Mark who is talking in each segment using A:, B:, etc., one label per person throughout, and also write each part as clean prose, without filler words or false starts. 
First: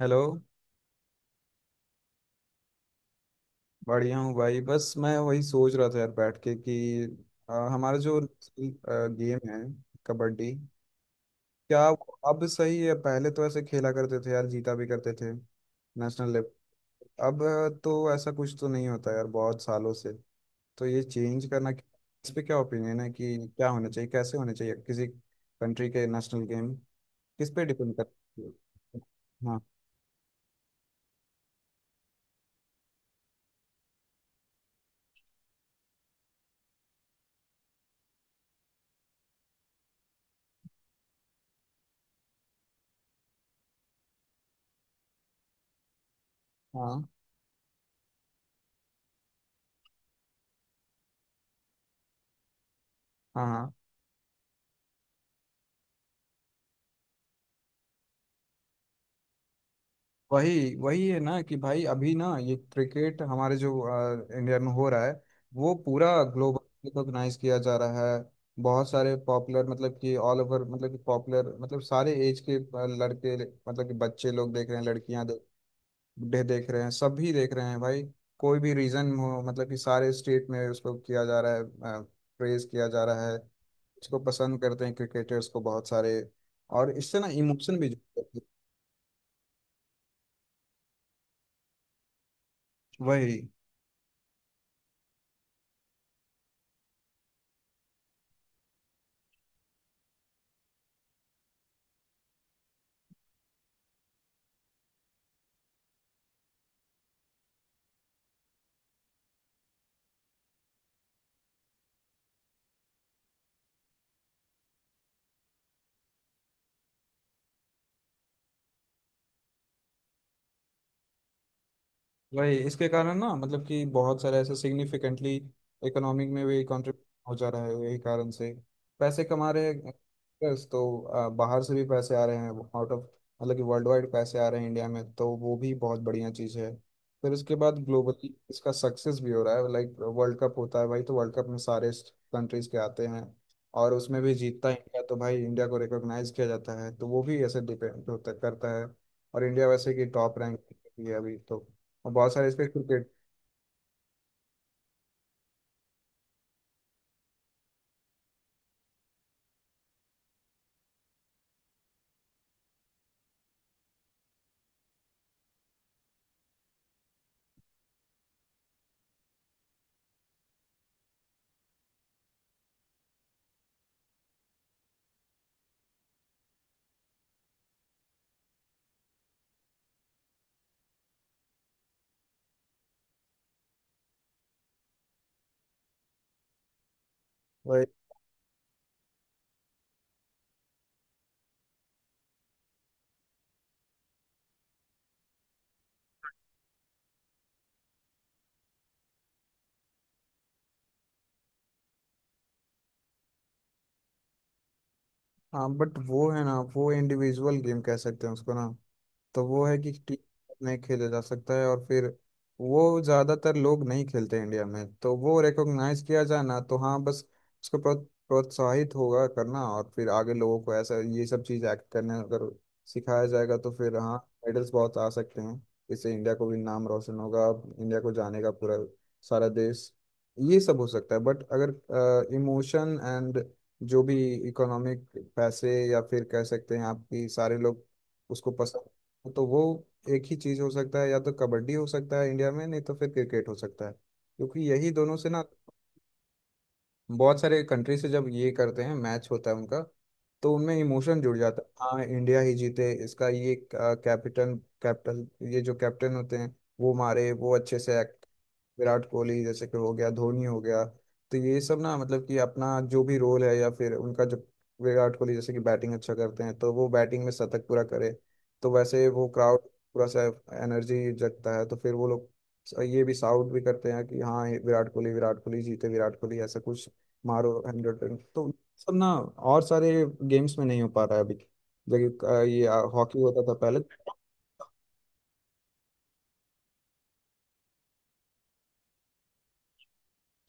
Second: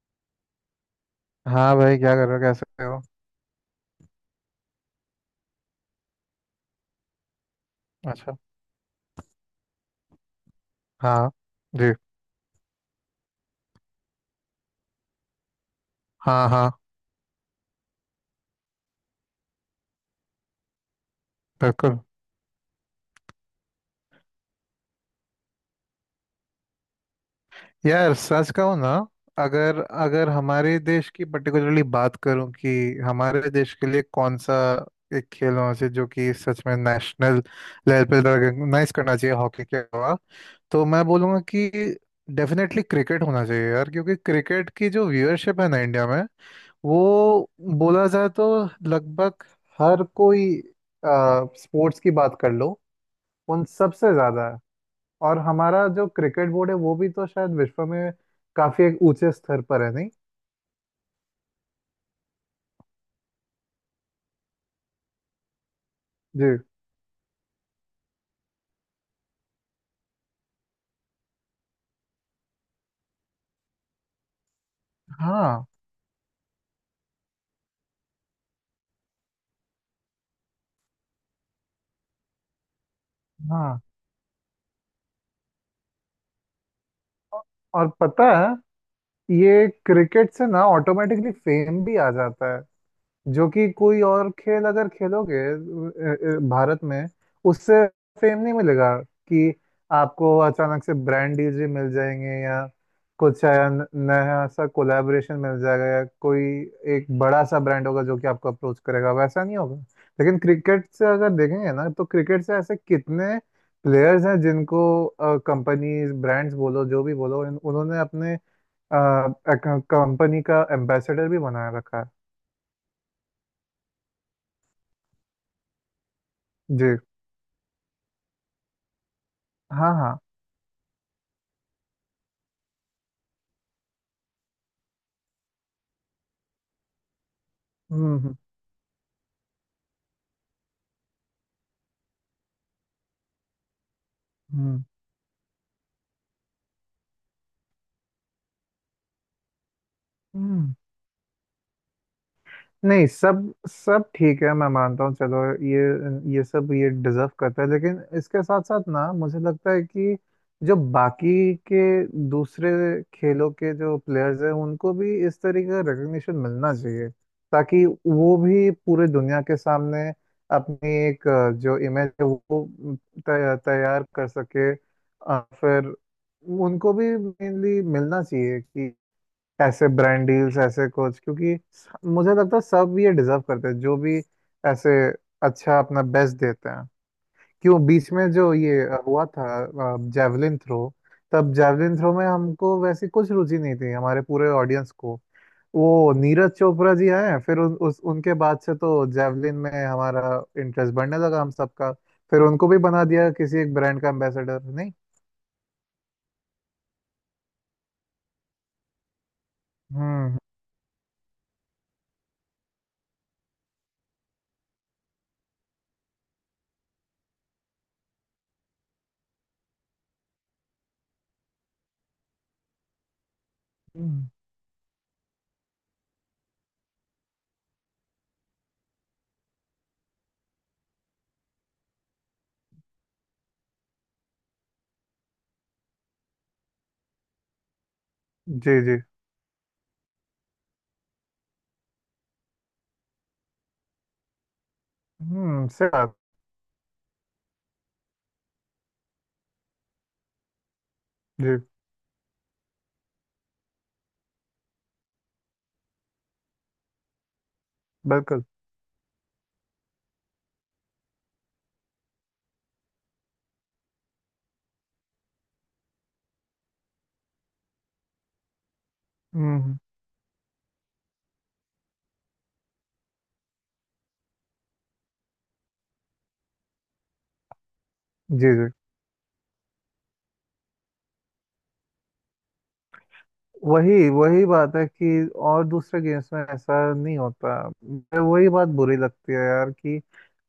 A: Hello.
B: हाँ भाई, क्या कर रहे हो? कैसे हो?
A: बढ़िया हूँ भाई, बस मैं वही सोच रहा था यार बैठ के कि हमारा जो
B: अच्छा।
A: गेम है, कबड्डी,
B: हाँ।
A: क्या
B: जी।
A: वो अब सही है? पहले तो ऐसे खेला करते थे यार, जीता भी करते थे नेशनल
B: हाँ,
A: लेवल।
B: हाँ।
A: अब तो ऐसा कुछ तो नहीं होता यार बहुत सालों से, तो ये चेंज करना,
B: बिल्कुल।
A: इस पे क्या ओपिनियन है कि क्या होना चाहिए, कैसे होने चाहिए किसी कंट्री के नेशनल गेम, किस पे डिपेंड
B: यार,
A: करती है।
B: सच कहूँ ना,
A: हाँ।
B: अगर अगर हमारे देश की पर्टिकुलरली बात करूँ कि हमारे देश के लिए कौन सा एक खेल होना चाहिए जो कि सच में नेशनल लेवल पे रिकॉग्नाइज करना चाहिए हॉकी के अलावा, तो मैं बोलूँगा कि डेफिनेटली क्रिकेट होना चाहिए यार। क्योंकि क्रिकेट की जो व्यूअरशिप है ना इंडिया में,
A: हाँ।
B: वो बोला जाए तो लगभग हर कोई, स्पोर्ट्स की बात कर लो,
A: हाँ।
B: उन
A: हाँ।
B: सबसे ज्यादा है। और हमारा जो क्रिकेट बोर्ड है वो भी तो शायद विश्व में काफी एक ऊंचे स्तर पर है, नहीं?
A: वही वही है ना कि भाई अभी ना ये क्रिकेट हमारे जो इंडिया में हो रहा है, वो पूरा
B: जी।
A: ग्लोबल रिकॉग्नाइज किया जा रहा है। बहुत सारे पॉपुलर, मतलब कि ऑल ओवर, मतलब कि पॉपुलर, मतलब सारे एज के लड़के, मतलब कि बच्चे लोग देख रहे हैं, लड़कियां देख,
B: हाँ,
A: बूढ़े देख रहे हैं, सभी देख रहे हैं भाई। कोई भी रीजन हो, मतलब कि सारे स्टेट में उसको किया जा रहा है, प्रेज किया जा रहा है,
B: हाँ।
A: इसको पसंद करते हैं क्रिकेटर्स को बहुत सारे, और इससे ना
B: औ-
A: इमोशन भी
B: और
A: जुड़ते
B: पता
A: हैं।
B: है, ये क्रिकेट से ना ऑटोमेटिकली फेम भी आ जाता है।
A: वही
B: जो कि कोई और खेल अगर खेलोगे भारत में, उससे फेम नहीं मिलेगा कि आपको अचानक से ब्रांड डील जी मिल जाएंगे, या कुछ नया सा कोलैबोरेशन मिल जाएगा, या कोई एक बड़ा सा ब्रांड होगा जो कि आपको अप्रोच करेगा, वैसा नहीं होगा। लेकिन क्रिकेट से अगर देखेंगे ना, तो क्रिकेट से ऐसे कितने प्लेयर्स हैं जिनको कंपनीज, ब्रांड्स बोलो, जो भी बोलो, उन्होंने अपने कंपनी का एम्बेसडर भी बनाए रखा है।
A: वही इसके कारण ना, मतलब कि बहुत सारे ऐसे सिग्निफिकेंटली इकोनॉमिक में भी
B: जी।
A: कंट्रीब्यूट हो जा रहा है यही कारण से, पैसे कमा रहे हैं
B: हाँ, हाँ।
A: workers, तो बाहर से भी पैसे आ रहे हैं, आउट ऑफ, मतलब कि वर्ल्ड वाइड पैसे आ रहे हैं इंडिया में, तो वो भी बहुत बढ़िया चीज़ है। फिर उसके बाद
B: हम्म।
A: ग्लोबली
B: हम्म।
A: इसका सक्सेस भी हो रहा है, लाइक वर्ल्ड कप होता है भाई, तो वर्ल्ड कप में सारे कंट्रीज के आते हैं, और उसमें भी जीतता है
B: हम्म।
A: इंडिया, तो भाई इंडिया को रिकॉग्नाइज किया जाता है, तो वो भी ऐसे डिपेंड होता करता है। और इंडिया वैसे कि टॉप रैंक
B: हम्म।
A: पे भी है अभी तो, और बहुत सारे इस पे
B: नहीं,
A: क्रिकेट।
B: सब सब ठीक है, मैं मानता हूँ। चलो, ये सब ये डिजर्व करता है, लेकिन इसके साथ साथ ना, मुझे लगता है कि जो बाकी के दूसरे खेलों के जो प्लेयर्स हैं, उनको भी इस तरीके का रिकग्निशन मिलना चाहिए, ताकि वो भी पूरे दुनिया के सामने अपनी एक, जो इमेज है वो तैयार कर सके। फिर उनको भी मेनली मिलना चाहिए कि ऐसे ब्रांड डील्स, ऐसे कुछ। क्योंकि मुझे लगता है सब ये डिजर्व करते हैं, जो भी ऐसे अच्छा अपना बेस्ट देते हैं। क्यों
A: वही।
B: बीच में जो ये हुआ था, जैवलिन थ्रो? तब जैवलिन थ्रो में हमको वैसी कुछ रुचि नहीं थी, हमारे पूरे ऑडियंस को। वो नीरज चोपड़ा जी आए, फिर उन, उस उनके बाद से तो जैवलिन में हमारा इंटरेस्ट बढ़ने लगा, हम सबका। फिर उनको भी बना दिया किसी एक ब्रांड का एम्बेसडर, नहीं?
A: हाँ, बट वो है ना, वो इंडिविजुअल गेम कह सकते हैं उसको ना, तो वो है कि टीम
B: हम्म।
A: नहीं खेला जा सकता है, और फिर वो ज़्यादातर लोग नहीं खेलते इंडिया में, तो वो रिकॉग्नाइज किया जाए ना, तो हाँ बस उसको प्रोत्साहित होगा करना, और फिर आगे लोगों को ऐसा ये सब चीज़ एक्ट करने अगर सिखाया जाएगा तो फिर हाँ,
B: हम्म,
A: मेडल्स बहुत आ सकते हैं, इससे इंडिया को भी नाम रोशन होगा, इंडिया को जानेगा पूरा सारा देश। ये सब हो सकता है, बट अगर इमोशन एंड जो भी इकोनॉमिक पैसे, या फिर कह सकते हैं आपकी सारे लोग उसको
B: जी जी।
A: पसंद, तो वो एक ही चीज हो सकता है, या तो कबड्डी हो सकता है इंडिया में, नहीं तो फिर क्रिकेट हो सकता है, क्योंकि यही दोनों से ना
B: हम्म, सही बात।
A: बहुत सारे कंट्री से जब ये करते हैं, मैच होता है उनका, तो उनमें इमोशन जुड़
B: जी।
A: जाता है, हाँ इंडिया ही जीते, इसका ये कैप्टन, कैप्टन, ये जो कैप्टन होते हैं वो मारे, वो अच्छे से एक्ट,
B: बिल्कुल।
A: विराट कोहली जैसे कि हो गया, धोनी हो गया, तो ये सब ना मतलब कि अपना जो भी रोल है, या फिर उनका जो, विराट कोहली जैसे कि बैटिंग अच्छा करते हैं, तो वो बैटिंग में शतक पूरा करे, तो वैसे वो क्राउड
B: हम्म।
A: पूरा सा एनर्जी जगता है, तो फिर वो लोग ये भी साउट भी करते हैं कि हाँ ये विराट कोहली, विराट कोहली जीते, विराट कोहली, ऐसा कुछ मारो हंड्रेड रन, तो
B: जी, जी।
A: सब ना, और सारे गेम्स में नहीं हो पा रहा है अभी, जबकि ये हॉकी होता था पहले।
B: वही वही बात है कि और दूसरे गेम्स में ऐसा नहीं होता, मुझे वही बात बुरी लगती है यार कि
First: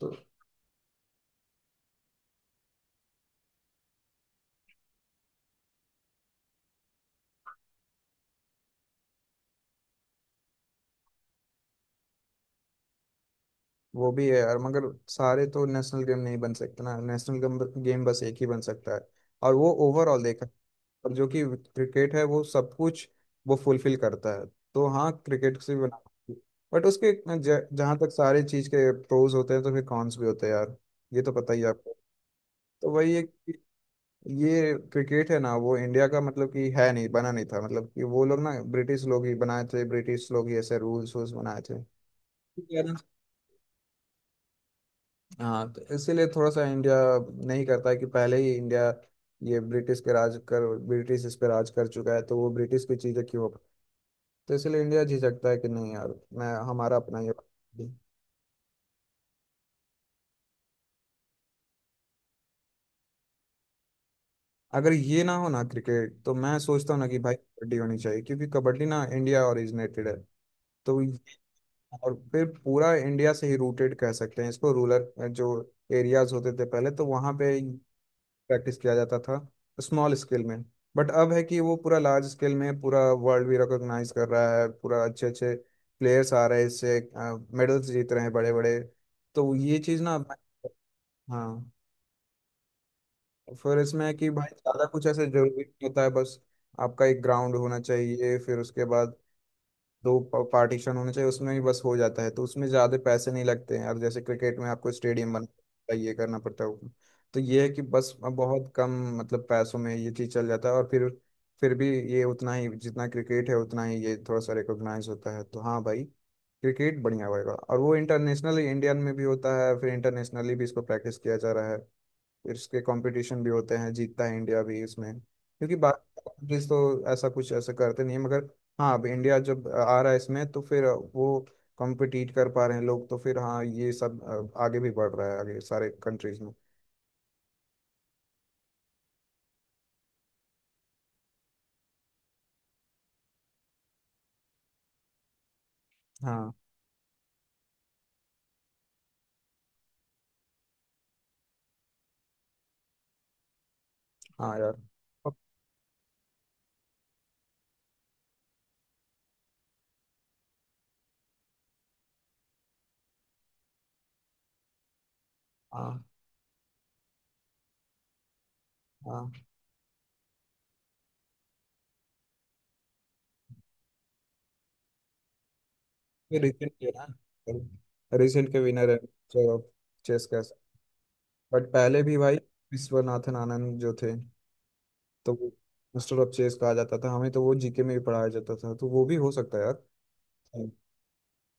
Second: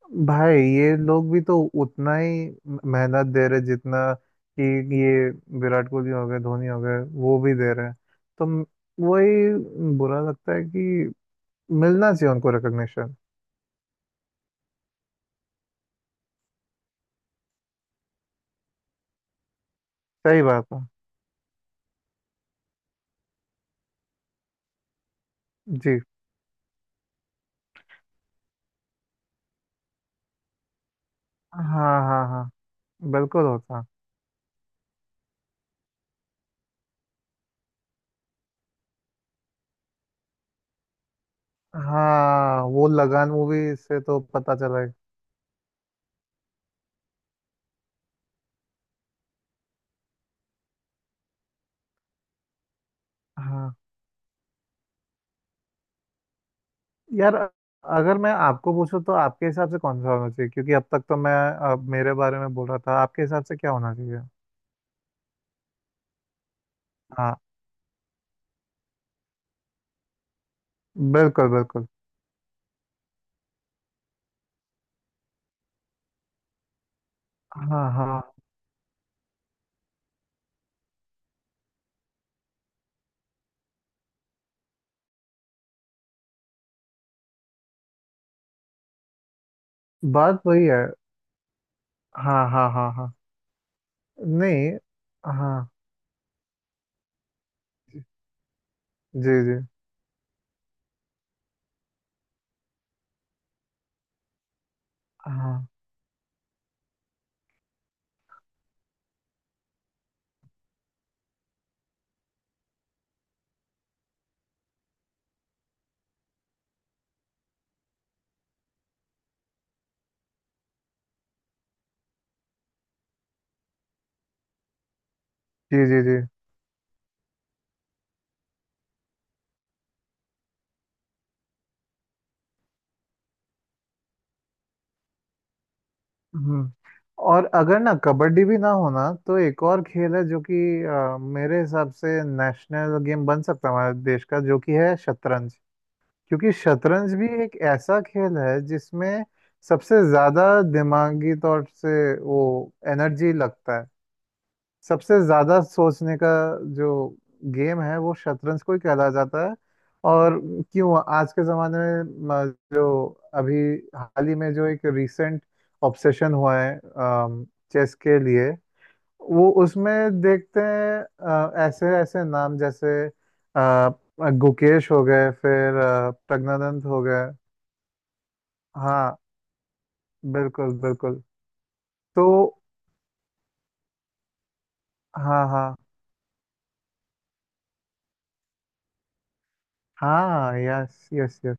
A: तो
B: भाई ये लोग भी तो उतना ही मेहनत दे रहे, जितना कि ये विराट कोहली हो गए, धोनी हो गए, वो भी दे रहे हैं। तो वही बुरा लगता है कि मिलना चाहिए उनको रिकग्निशन।
A: वो भी है यार, मगर सारे तो नेशनल गेम नहीं बन सकते ना, नेशनल गेम, गेम बस एक ही बन सकता है, और वो ओवरऑल
B: सही
A: देखा,
B: बात है।
A: और जो कि क्रिकेट है वो सब कुछ वो फुलफिल करता है, तो हाँ क्रिकेट से भी बना,
B: जी।
A: बट उसके जहाँ तक सारी चीज के प्रोज होते हैं तो फिर कॉन्स भी होते हैं यार, ये तो पता ही
B: हाँ,
A: है आपको।
B: हाँ, हाँ।
A: तो वही है
B: बिल्कुल
A: कि
B: होता।
A: ये क्रिकेट है ना वो इंडिया का मतलब कि है नहीं, बना नहीं था, मतलब कि वो लोग ना, ब्रिटिश लोग ही बनाए थे, ब्रिटिश लोग ही ऐसे रूल्स वूल्स बनाए थे।
B: हाँ, वो लगान मूवी से तो पता चला है।
A: हाँ, तो इसीलिए थोड़ा सा इंडिया नहीं करता है कि पहले ही इंडिया ये ब्रिटिश के राज कर, ब्रिटिश इस पे राज कर चुका है, तो वो ब्रिटिश की चीज़ें क्यों,
B: हाँ
A: तो इसलिए इंडिया झिझकता है कि नहीं यार, मैं हमारा अपना ये।
B: यार, अगर मैं आपको पूछूं तो आपके हिसाब से कौन सा होना चाहिए? क्योंकि अब तक तो मैं मेरे बारे में बोल रहा था। आपके हिसाब से क्या होना चाहिए?
A: अगर ये ना हो ना क्रिकेट, तो मैं सोचता हूँ ना कि भाई
B: हाँ।
A: कबड्डी होनी चाहिए, क्योंकि कबड्डी ना इंडिया ओरिजिनेटेड है, तो ये-,
B: बिल्कुल, बिल्कुल।
A: और फिर पूरा इंडिया से ही रूटेड कह सकते हैं इसको, रूरल जो एरियाज होते थे पहले, तो वहाँ पे
B: हाँ, हाँ।
A: प्रैक्टिस किया जाता था स्मॉल स्केल में, बट अब है कि वो पूरा लार्ज स्केल में, पूरा वर्ल्ड भी रिकॉग्नाइज कर रहा है, पूरा अच्छे अच्छे प्लेयर्स आ रहे हैं इससे, मेडल्स जीत रहे हैं बड़े बड़े, तो ये चीज़ ना।
B: बात वही है।
A: हाँ।
B: हाँ, हाँ, हाँ, हाँ।
A: फिर इसमें है कि भाई
B: नहीं।
A: ज़्यादा कुछ ऐसे जरूरी नहीं
B: हाँ।
A: होता है, बस आपका एक ग्राउंड होना चाहिए, फिर उसके बाद
B: जी, जी।
A: दो पार्टीशन होने चाहिए, उसमें ही बस हो जाता है, तो उसमें ज़्यादा पैसे नहीं लगते हैं, और जैसे क्रिकेट में आपको स्टेडियम
B: हाँ।
A: बनना ये करना पड़ता है, तो ये है कि बस बहुत कम मतलब पैसों में ये चीज़ चल जाता है, और फिर भी ये उतना ही जितना क्रिकेट है उतना ही ये थोड़ा सा रिकॉग्नाइज होता है, तो हाँ भाई क्रिकेट बढ़िया होएगा, और वो इंटरनेशनली इंडियन में भी होता है, फिर इंटरनेशनली भी इसको प्रैक्टिस किया जा रहा है, फिर उसके कंपटीशन भी होते हैं, जीतता है इंडिया भी इसमें, क्योंकि
B: जी, जी, जी।
A: बाकी कंट्रीज तो ऐसा कुछ ऐसा करते नहीं है, मगर हाँ अब इंडिया जब आ रहा है इसमें तो फिर वो कॉम्पिटिट कर पा रहे हैं लोग, तो फिर हाँ ये सब आगे भी बढ़ रहा है, आगे सारे कंट्रीज में।
B: हम्म। और अगर ना कबड्डी भी ना होना, तो एक और खेल है जो कि, मेरे हिसाब से नेशनल गेम बन सकता है हमारे देश का, जो कि है शतरंज।
A: हाँ।
B: क्योंकि शतरंज भी एक ऐसा खेल है जिसमें सबसे ज्यादा दिमागी तौर से वो एनर्जी लगता है।
A: हाँ यार।
B: सबसे
A: अब-
B: ज्यादा सोचने का जो गेम है, वो शतरंज को ही कहला जाता है। और क्यों आज के जमाने में, जो अभी हाल ही में जो एक रिसेंट
A: हाँ
B: ऑब्सेशन हुआ है चेस के लिए,
A: हाँ,
B: वो उसमें देखते हैं ऐसे ऐसे नाम, जैसे गुकेश हो गए, फिर
A: ये रिसेंट
B: प्रज्ञानंद
A: के
B: हो
A: ना,
B: गए।
A: रिसेंट के विनर है।
B: हाँ,
A: चलो, चेस का,
B: बिल्कुल बिल्कुल।
A: बट पहले भी
B: तो
A: भाई विश्वनाथन आनंद जो थे, तो
B: हाँ।
A: वो
B: हाँ,
A: मास्टर ऑफ चेस कहा जाता था, हमें तो वो जीके में भी पढ़ाया जाता था, तो वो भी हो सकता है यार।
B: हाँ। Yes, yes, yes.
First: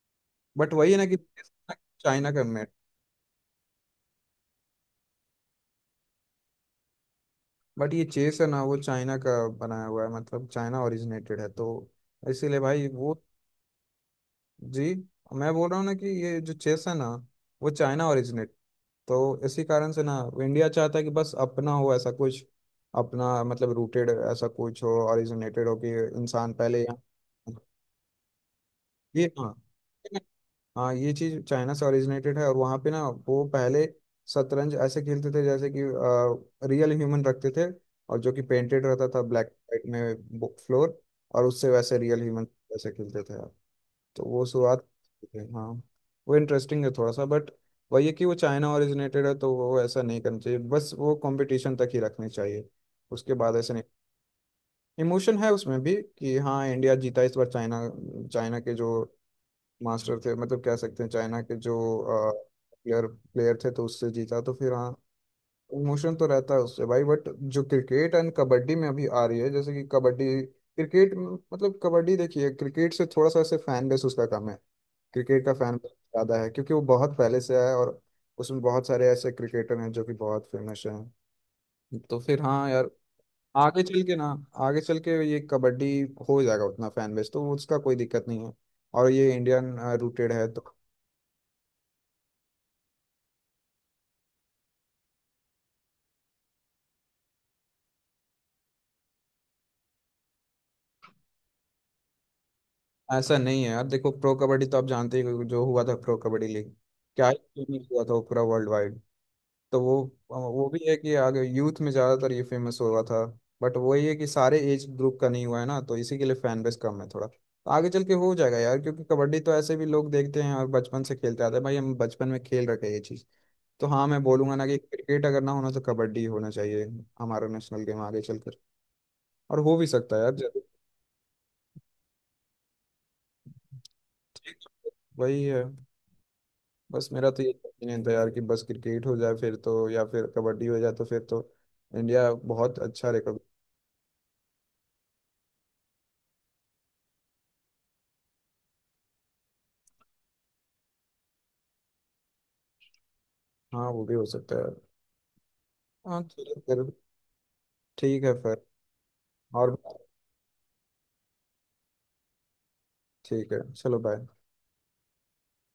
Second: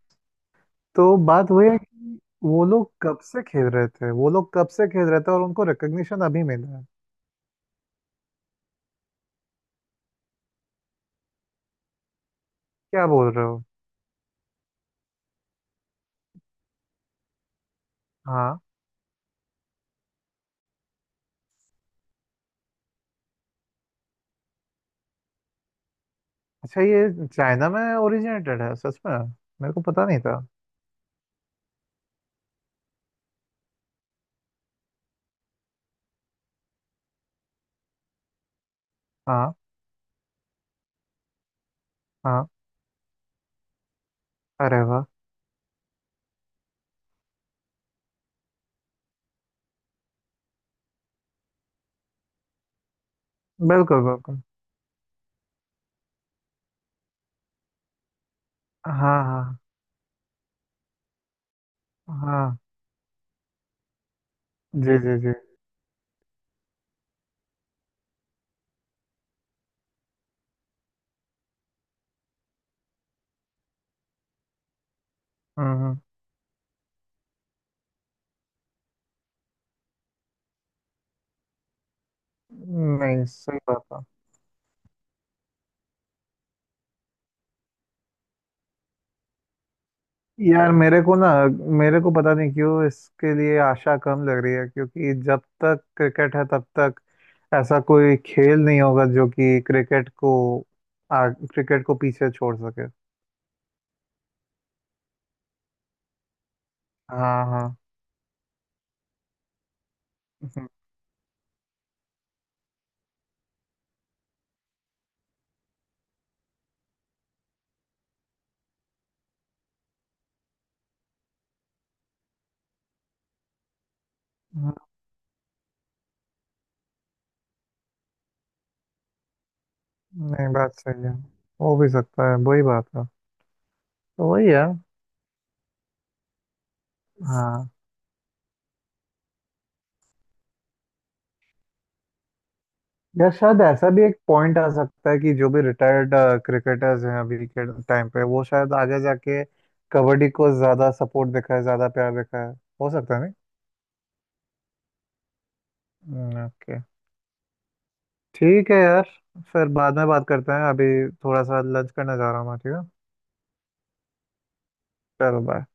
A: बट वही है ना
B: तो
A: कि
B: बात वही है कि
A: चाइना का
B: वो
A: मेड,
B: लोग कब से खेल रहे थे, वो लोग कब से खेल रहे थे, और उनको रिकग्निशन अभी मिला है।
A: बट ये चेस है ना वो चाइना का बनाया हुआ है, मतलब चाइना ओरिजिनेटेड है, तो इसीलिए भाई
B: क्या
A: वो।
B: बोल रहे हो?
A: जी, मैं बोल रहा हूँ ना कि ये जो चेस है ना वो चाइना ओरिजिनेट,
B: हाँ।
A: तो इसी कारण से ना इंडिया चाहता है कि बस अपना हो ऐसा कुछ, अपना मतलब रूटेड ऐसा कुछ हो, ओरिजिनेटेड हो कि इंसान
B: अच्छा,
A: पहले यहाँ,
B: ये चाइना में ओरिजिनेटेड है सच में?
A: ये। हाँ,
B: मेरे को पता नहीं था।
A: हाँ ये चीज चाइना से ओरिजिनेटेड है, और वहाँ पे ना वो पहले शतरंज ऐसे खेलते थे जैसे कि रियल ह्यूमन रखते थे, और जो कि पेंटेड रहता था ब्लैक
B: हाँ,
A: वाइट में फ्लोर, और उससे वैसे रियल ह्यूमन
B: हाँ।
A: वैसे खेलते थे आप, तो वो
B: अरे
A: शुरुआत
B: वाह।
A: थे। हाँ, वो इंटरेस्टिंग है थोड़ा सा, बट वही है कि वो चाइना ओरिजिनेटेड है, तो वो ऐसा नहीं करना चाहिए, बस वो कंपटीशन तक ही रखनी चाहिए, उसके बाद ऐसे नहीं।
B: बिल्कुल बिल्कुल।
A: इमोशन है उसमें भी कि हाँ इंडिया जीता इस बार चाइना, चाइना के जो
B: हाँ, हाँ,
A: मास्टर थे, मतलब कह सकते हैं चाइना के जो
B: हाँ।
A: प्लेयर प्लेयर थे, तो उससे जीता, तो फिर हाँ
B: जी, जी, जी।
A: इमोशन तो रहता है उससे भाई, बट जो क्रिकेट एंड कबड्डी में अभी आ रही है, जैसे कि कबड्डी, क्रिकेट मतलब कबड्डी देखिए क्रिकेट से थोड़ा सा ऐसे फैन बेस उसका कम है, क्रिकेट का फैन बेस
B: हम्म।
A: ज़्यादा है, क्योंकि वो बहुत पहले से है, और उसमें बहुत सारे ऐसे क्रिकेटर हैं जो कि बहुत फेमस हैं, तो फिर हाँ यार
B: नहीं, सही
A: आगे
B: बात है।
A: चल के ना, आगे चल के ये कबड्डी हो जाएगा उतना फैन बेस, तो उसका कोई दिक्कत नहीं है, और ये इंडियन रूटेड है तो।
B: यार मेरे को ना, मेरे को पता नहीं क्यों इसके लिए आशा कम लग रही है। क्योंकि जब तक क्रिकेट है तब तक ऐसा कोई खेल नहीं होगा जो कि क्रिकेट को, क्रिकेट को पीछे छोड़ सके।
A: ऐसा नहीं है यार, देखो प्रो कबड्डी तो आप जानते ही हो, जो हुआ था प्रो कबड्डी लीग, क्या ही
B: हाँ, हाँ।
A: फेमस हुआ था वो पूरा वर्ल्ड वाइड, तो वो
B: हम्म।
A: भी है कि आगे यूथ में ज़्यादातर ये फेमस हुआ था, बट वही है कि सारे एज ग्रुप का नहीं हुआ है ना, तो इसी के लिए फैन बेस कम है थोड़ा, तो आगे चल के हो जाएगा यार, क्योंकि कबड्डी तो ऐसे भी लोग देखते हैं और बचपन से खेलते आते हैं भाई, हम बचपन में खेल रखे हैं ये चीज़, तो हाँ मैं बोलूंगा ना
B: हम्म।
A: कि क्रिकेट अगर ना होना तो कबड्डी होना चाहिए हमारा नेशनल गेम आगे चलकर, और हो भी सकता है यार
B: नहीं,
A: जरूर।
B: बात सही है। हो भी सकता है, वही बात है, तो वही है।
A: ठीक। वही है। बस मेरा तो ये
B: हाँ।
A: ओपिनियन था यार कि बस क्रिकेट हो जाए फिर तो, या फिर कबड्डी हो जाए तो फिर तो इंडिया बहुत अच्छा
B: या
A: रिकॉर्ड।
B: शायद ऐसा भी एक पॉइंट आ सकता है कि जो भी रिटायर्ड क्रिकेटर्स हैं अभी के टाइम पे, वो शायद आगे जाके कबड्डी को ज्यादा सपोर्ट दिखाए, ज्यादा प्यार दिखाए। हो सकता है।
A: हाँ वो भी हो सकता है। हाँ
B: नहीं,
A: चलो
B: ओके।
A: फिर, ठीक है फिर।
B: ठीक है यार। फिर
A: और
B: बाद में बात करते हैं। अभी थोड़ा सा लंच करने जा रहा हूँ मैं, ठीक है?
A: ठीक है, चलो बाय।
B: चलो बाय।